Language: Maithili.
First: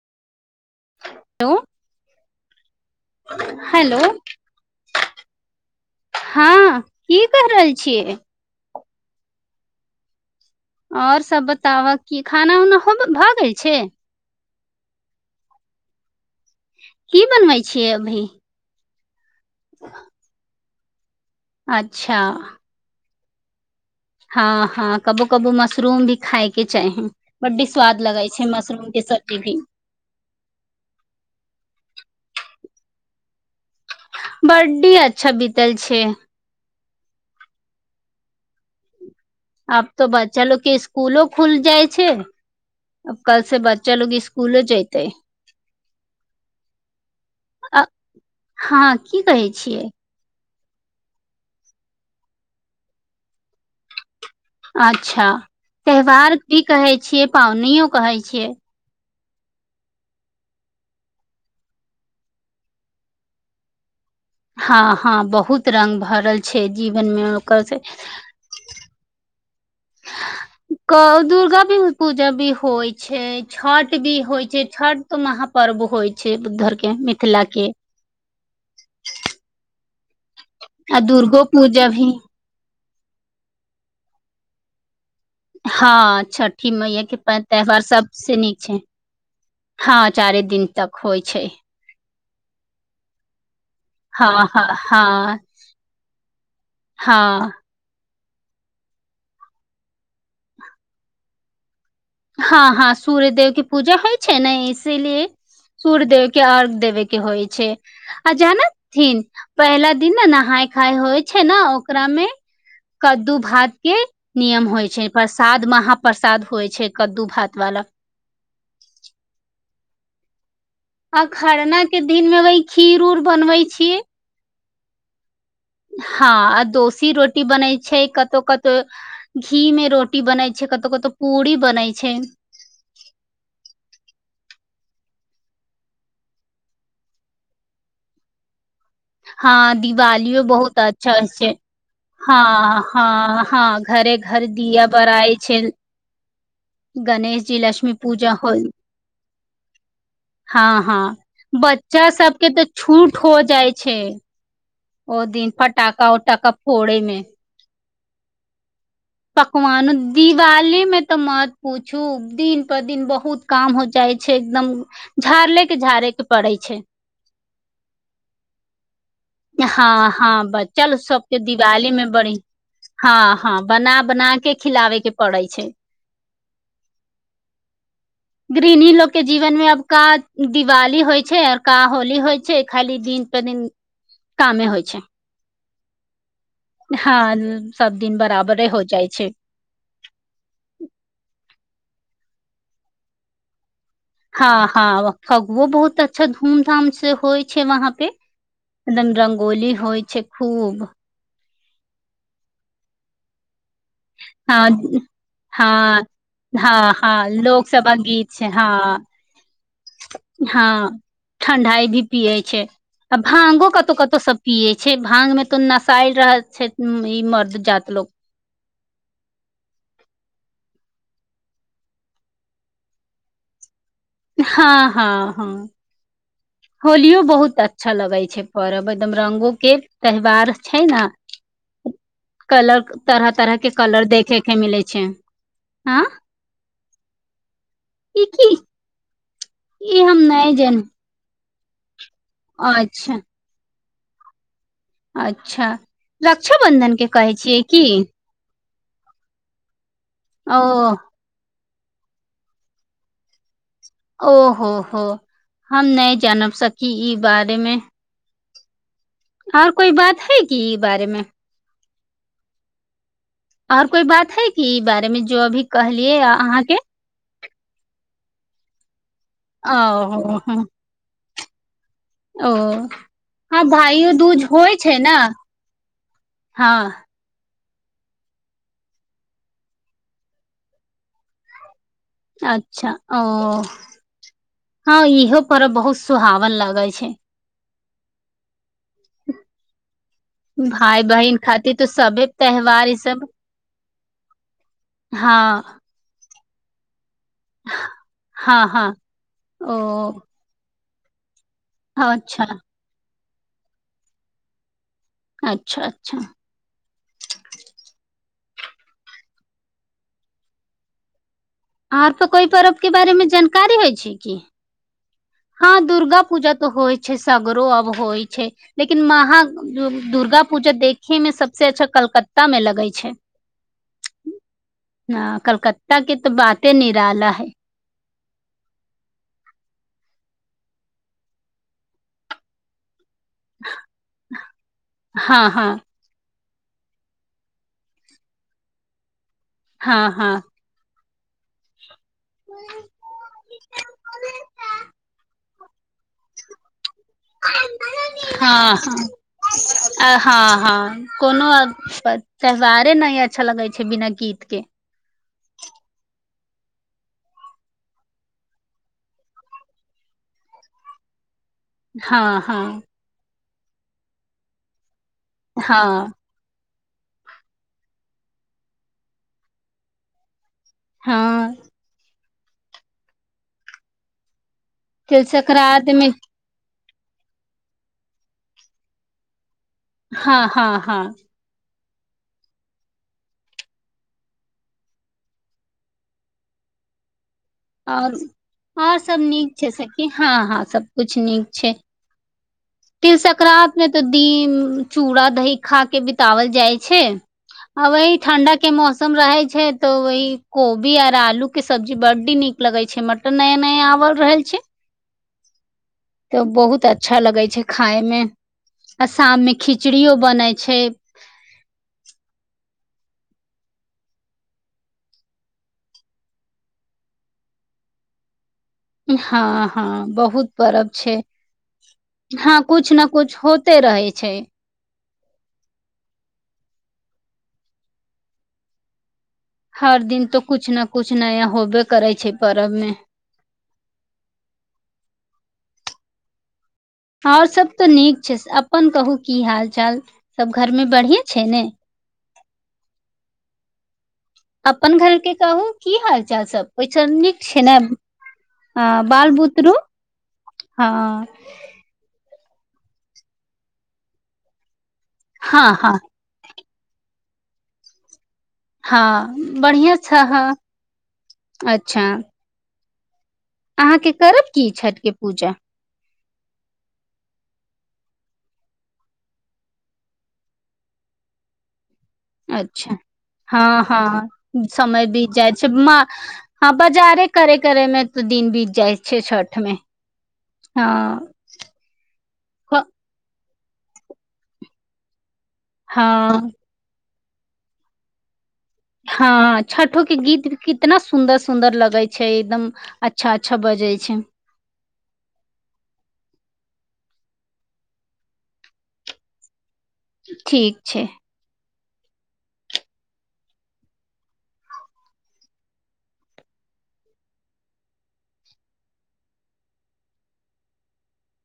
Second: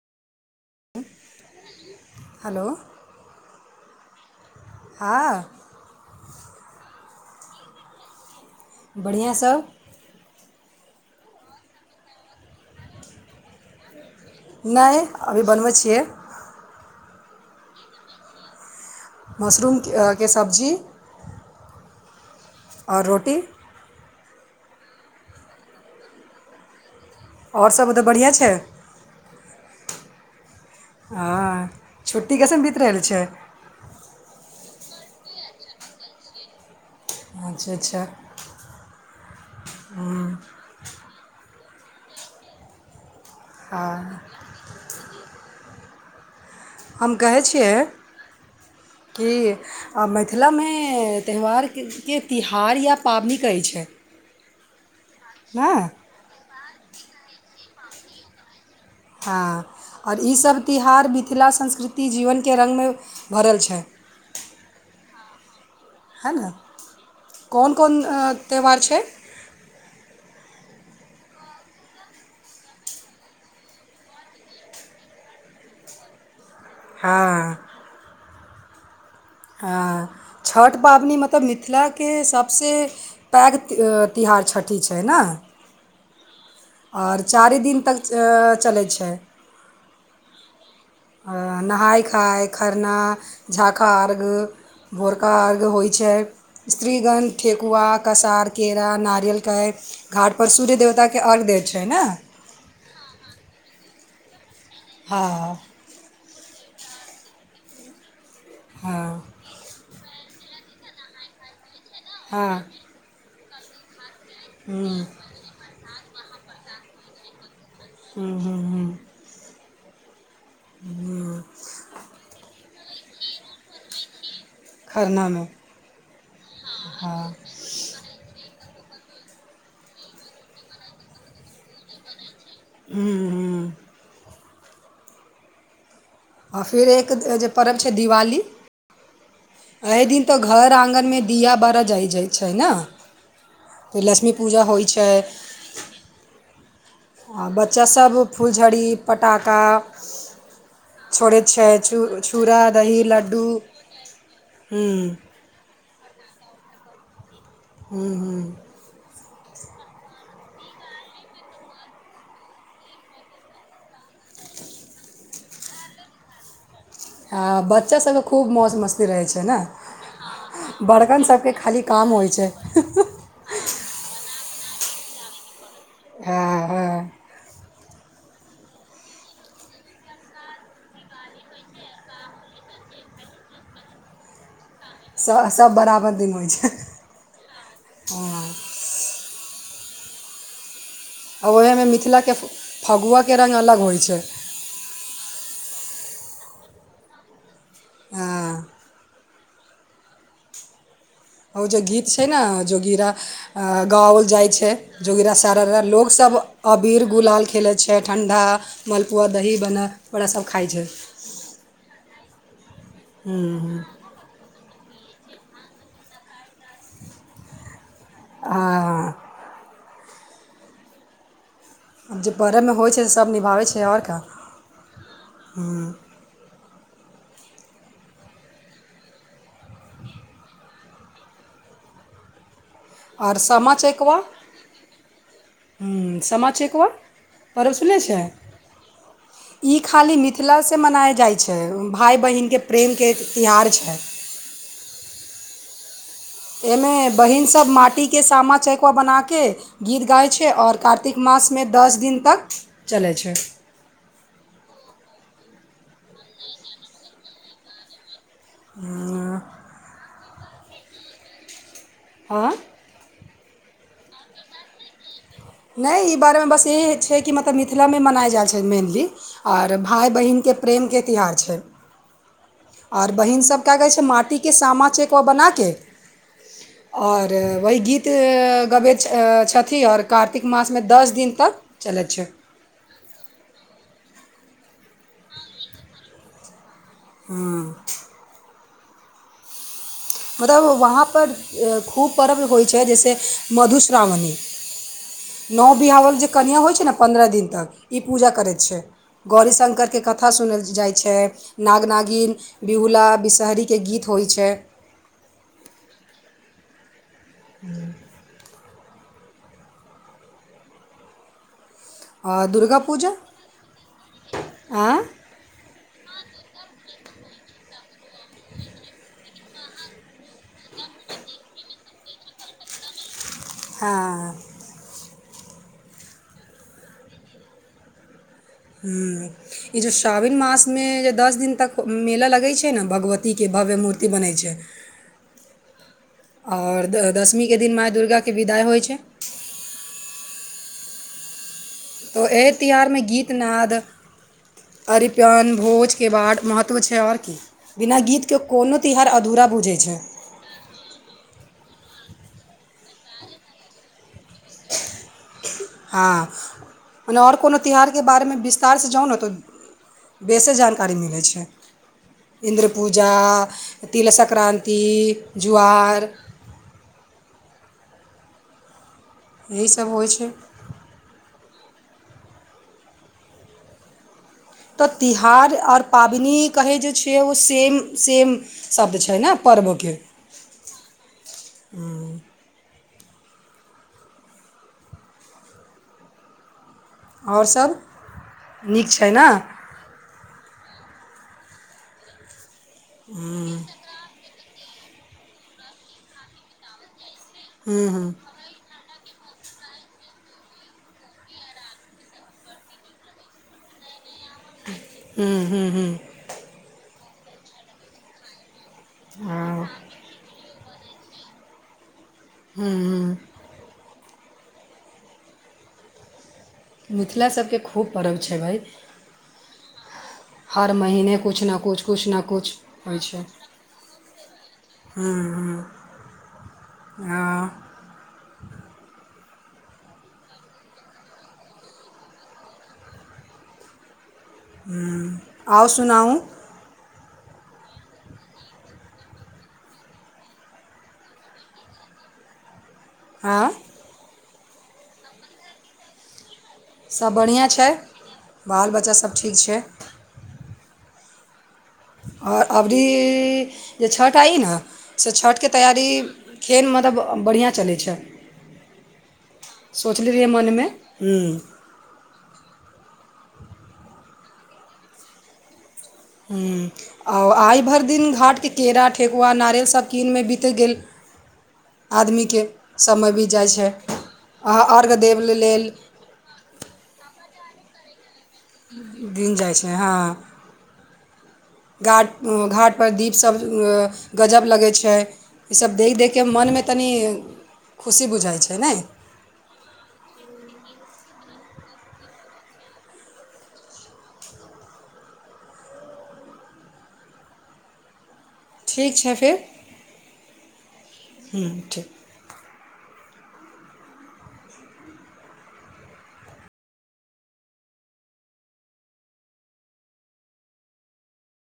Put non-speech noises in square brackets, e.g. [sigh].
हेलो हलो हेलो हँ की कह रहल छियै बढ़िआँ सँ ओर सब बताबह की खाना उना भऽ गेल छै नइ अभी बनबै छियै की बनबै छियै अभी मशरूम के सब्जी अच्छा ओर रोटी हँ हँ कबो कबो मशरूम भी खायके चाही बड्डी आओर सब स्वाद उधर लगै बढ़िआँ छै मशरूम के सब्जी भी हँ छुट्टी कैसन बीति रहल छै [unintelligible] कडडी अच्छा बीतल छै अच्छा अच्छा अब तो बच्चा लोको के स्कूलो खुल जाइ छै अब कल से बच्चा लोग स्कूलो जएतै हम कहई अ छियइ हँ की कि कहै छियै मैथ मिथिला मे त्यौहार के तिहार या पाबनि कहै छै अच्छ अच्छा ने त्योहार की कहै छियै पावनो कहै छियै हँ ओर ईसभ तिहार मिथिला संस्कृति जीवन के रङ्गमे भरल छै हँ हँ बहुत रंग है भरल ने छै जीवन मे ओकर कोन से कोन त्यौहार छै क दुर्गा भी पूजा भी होइ छै छठ भी होइ छै छठ त महापर्व होइ छै बुद्धर के मिथिला हँ के [inaudible] हँ छठि आ पाबनि मतलब दुर्गो पूजा मिथिला के भी सभसँ पैघ तिहार छठि छै न हँ छठ ठी मैय के चारि दिन त्यौहार तक सबसँ अ, नीक छै चलै हँ चारे दिन तक होइ अ, छै नहाय खाय खरना झाका अर्घ हँ हँ भोरका हँ अर्घ होइ छै स्त्रीगण हँ ठेकुआ कसार केरा नारियलके घाट पर सूर्य देवता के अर्घ्य दे छै ने हँ हँ सूर्य देेव के पूजा होइ छै ने हँ इीलि सूरदे [unintelligible] के अर्घ्य देबे के होइ छैइ आ जानतथिन हँ पहिला दिने ना खाय खाय होइ छै न ओकरामे हँ कद्दू भात के नियम होइ ह्म्म छै प्रसाद महा परसाद होइ छै कद्दू भात वाला हूंअ् हूंअ् हूंअ् आ खरना के दिन मे वही खीर उर बनबै छीयैइ खरना मे हँ आ दोसी रोटी बनै छैइ कत्तौ कतौ तऽ घी में रोटी बनै छैइ कतौ कत्तौ पूड़ी बनै छैइ ह्म्म ह्म्म आ फेर एक जे पर्व छैइ दिवाली हां एहि दिन तऽ दिवाली घर बहुत अच्छा आङ्गनमे छैइ दिया बारह जाइ जाइ छै ने हां हां हँ फिर घरे लक्ष्मी घर पूजा होइ दिया छै बड़ाइ छिन गणेश आ जी लक्ष्मी बच्चासभ पूजा होल फुलझड़ी पटाखा हां हां छोड़ैत छै छू बच्चा सब के छूड़ा तऽ दही छूट हो लड्डू जाइ हम्म ओ दिन फट टाका उटाका फोड़ैमे हूंअ् हूंअ् पकवान दिवाली मे तऽ मत पूछू दिन पर दिन बहुत काम हो जाइ छै एकदम झाड़ले के झाड़े के पड़ै छै आ बच्चा सबके खूब मौस मस्त हां हां बच्चा बड़कन सबके सभके खाली दिवाली मे काम होइ बड़ी छै हां हां बना बना के खिलाबे के पड़ै छैइ हँअ् हंअ् गृहणी लोग के जीवन में आब का दिवाली होइ छैइ आ का होली होइ छैइ खाली दिन पर दिन कामे होइ छैइ छय सब बराबर दिन होइ छै आ हां सब दिन बराबरे हो जाइ छैइ ओहे में मिथिला के फगुआ के रंग अलग होइ छै हां हां फगूओ बहुत अच्छा धूम धाम से होय छै वहाँ पे हँ कदम रंग होली होइ छै खूब ओ जे गीत छैइ ना जोगिरा गावल जाइ छैइ हँ जोगिरा सारा रा हँ लोक सब हँ अबीर हँ गुलाल लोक खेलै सभक छैइ गीत ठण्डा छै हँ मालपुआ दही बन बड़ा ओकरा सब खाइ छै हँ ठण्डाइ भी पियै छै आ भांगो कतौ कतौ सब पिये छै भाँगमे तऽ नसायल रहै छै ई मर्द जात लोक आहा आ जे पढ़ैमे होइ छै से सब निभाबै छै ओर हाँ हाँ हाँ होलियो बहुत अच्छा लगै छै परब एकदम रंगो के त्यौवार छै ना कलर तरह आओर तरह के सामा कलर चकेवा देखे के मिले छै ह हम्म, सामा चकेवा पर्व सुनले छै ई की ई खाली हम नहि मिथिलासे जानी मनायल जाइत छै [inaudible] भाई बहिनके प्रेमके अच्छा तिहार छै अच्छा एमे रक्षाबन्धन के कहै बहिन छियै सब की माटी के सामा चक को बना के गीत गाइ छै ओर ओ कार्तिक मासमे दस दिन तक चलै छै ओ हो हो हम नहि जानब सकी ई बारेमे आर कोई बात हइ की बारेमे आँ आर कोई बात है की ई बारेमे जो अभी कहलियै अहाँके तऽ मिथिलामे मनायल जाइत छै मेनली आर ओ भाई बहिन के हो, प्रेम के तिहार छै ओ आ बहिन सब हँ का करैयै छैय भाइयो माटी दूज के होइ सामा छै ने चेकबा बना के हँ और वही गीत गबैत छथि ओर कार्तिक मासमे दस दिन तक चलै छै अच्छा औ हँ इहो पर्व बहुत सुहावन लगै छै हँ [inaudible] वहाँ भाय पर बहिन खातिर तऽ खूब सभे परब होइ छै त्यौहार ई जैसे सब मधुश्राबनी हँ नब विहाओल जे कनिया हो छै ने पन्द्रह दिन तक ई पूजा करैत हँ छै हँ गौरी ओ शंकर के कथा सुनल जाइत छैय नाग नाागिन अच्छा बिहुला बिस शहरी के गीत होइत छै अच्छा अच्छा [inaudible] आर त आ कोइ पर्व दुर्गा के पूजा बारे मे जानकारी होइ छै की आ हँ दुर्गा पूजा त होइ छै सगरो आब होइ छै लेकिन महाँ दुर्गा पूजा देखने मे स सबसँ अच्छा कलकत्ता में लगै छै हँ ह कलकत्ता के तऽ बाते निराला है ह ई जे श्रावण मास मे जे दस दिन तक मेला लगैत छै ने भगवती ती के भव्य मूर्ति बनै छै हँ हँ ओर द दशमीके दिन माय दुर्गाके विदाइ होइ छै हँ हँ तऽ एहि त्यौहार मे गीतनाद अरिपन भोजके बाड महत्व छै आओर की बिना गीतके हँ कोनो तिहार अधूरा बुझै छै ह हँ हँ कोनो त्यौहार नहि अच्छा लगै छै बिना गीत के आ मने ओर कोनो त्यौहार के बारे मे विस्तार सँ जाउ ने तऽ बेसे जानकारी मिलैत छै हँ हँ इन्द्र पूजा तिला सक्रान्ति जुआर हँ यहीसभ होइ छै हँ तऽ तिल तिहार ओर संक्रान्ति मे पाबनि कहै जे छ उ सेम शब्द छै ने पर्वके हँ हँ हँ हँ ओर सभ आओर नीक आओर छै सब न नीक छै सखी हँ हँ सबकुछ नीक छै तिल सक्र्तमे तऽ दीम चूड़ा दही खा के बितवल जाइ छै हूँ आब हूँ वही ठण्डा के मौसम सम रहे छै तो वहि कोबी आर आलू के सब्जी बड्डी निक लगे छै मटन नया नया आवल रहल छै हूँ हूँ हूँ तऽ बहुत अच अच्छा लगै छै खायमे आ शाम मे हँ खिचड़ीयो बनाय छै ह्म ह मिथिला सभके खूब पर्व छबै भइ हँ हँ बहुत परर्व छै महीने किछु ने किछु किछु ने हँ किछु कुछु होइ ने छै कछ होते रहे छै आ हर दिन तो कछु ने कुछ नया होबे करै छै पर्व मे आउ सुनाउ ओर सभ तऽ नीक छै अपन कहू की हाल चाल सभ घरमे बढ़िये छै ने आँ अपन घर के कहू की हाल ओहिसँ सभ निक बढ़िआँ छै ने बाल अ बच्चासभ ठीक छै बालबुत्ररू हँ ह [inaudible] ओर अवरी जे छठ आइ न से छठिके हँ तैयरी हँ केन मतलब बढ़िआँ चलै छै हँ बढ़िआ सोचले छ रहियै हँ मनमे ह्म अच्छा अहाँके करब की छठिके पूजा आओ आइ भरि दिन घाटके केरा ठेकुआ नारियलसभ कीनमे बीत गेल आदमीके अच्छा समय बीत जाइ छै हँ अहाँ हँ अर्घ्य समय देब बीत ले- जाइ लेल छै हँ बजारे करे करेमे गिन जाइ छै ह हँ गाट घाट क- पर दीप सब गजब लगै छै ईसब देखि देखे हँ मोन मे तनि खुशी बुझाइ छै ने हँ छठो के गीत कितना सुन्दर सुन्दर लगै छै एकदम अच्छा अच्छा बजै छै ठीक छै फेर ठीक छै ह्म ठीक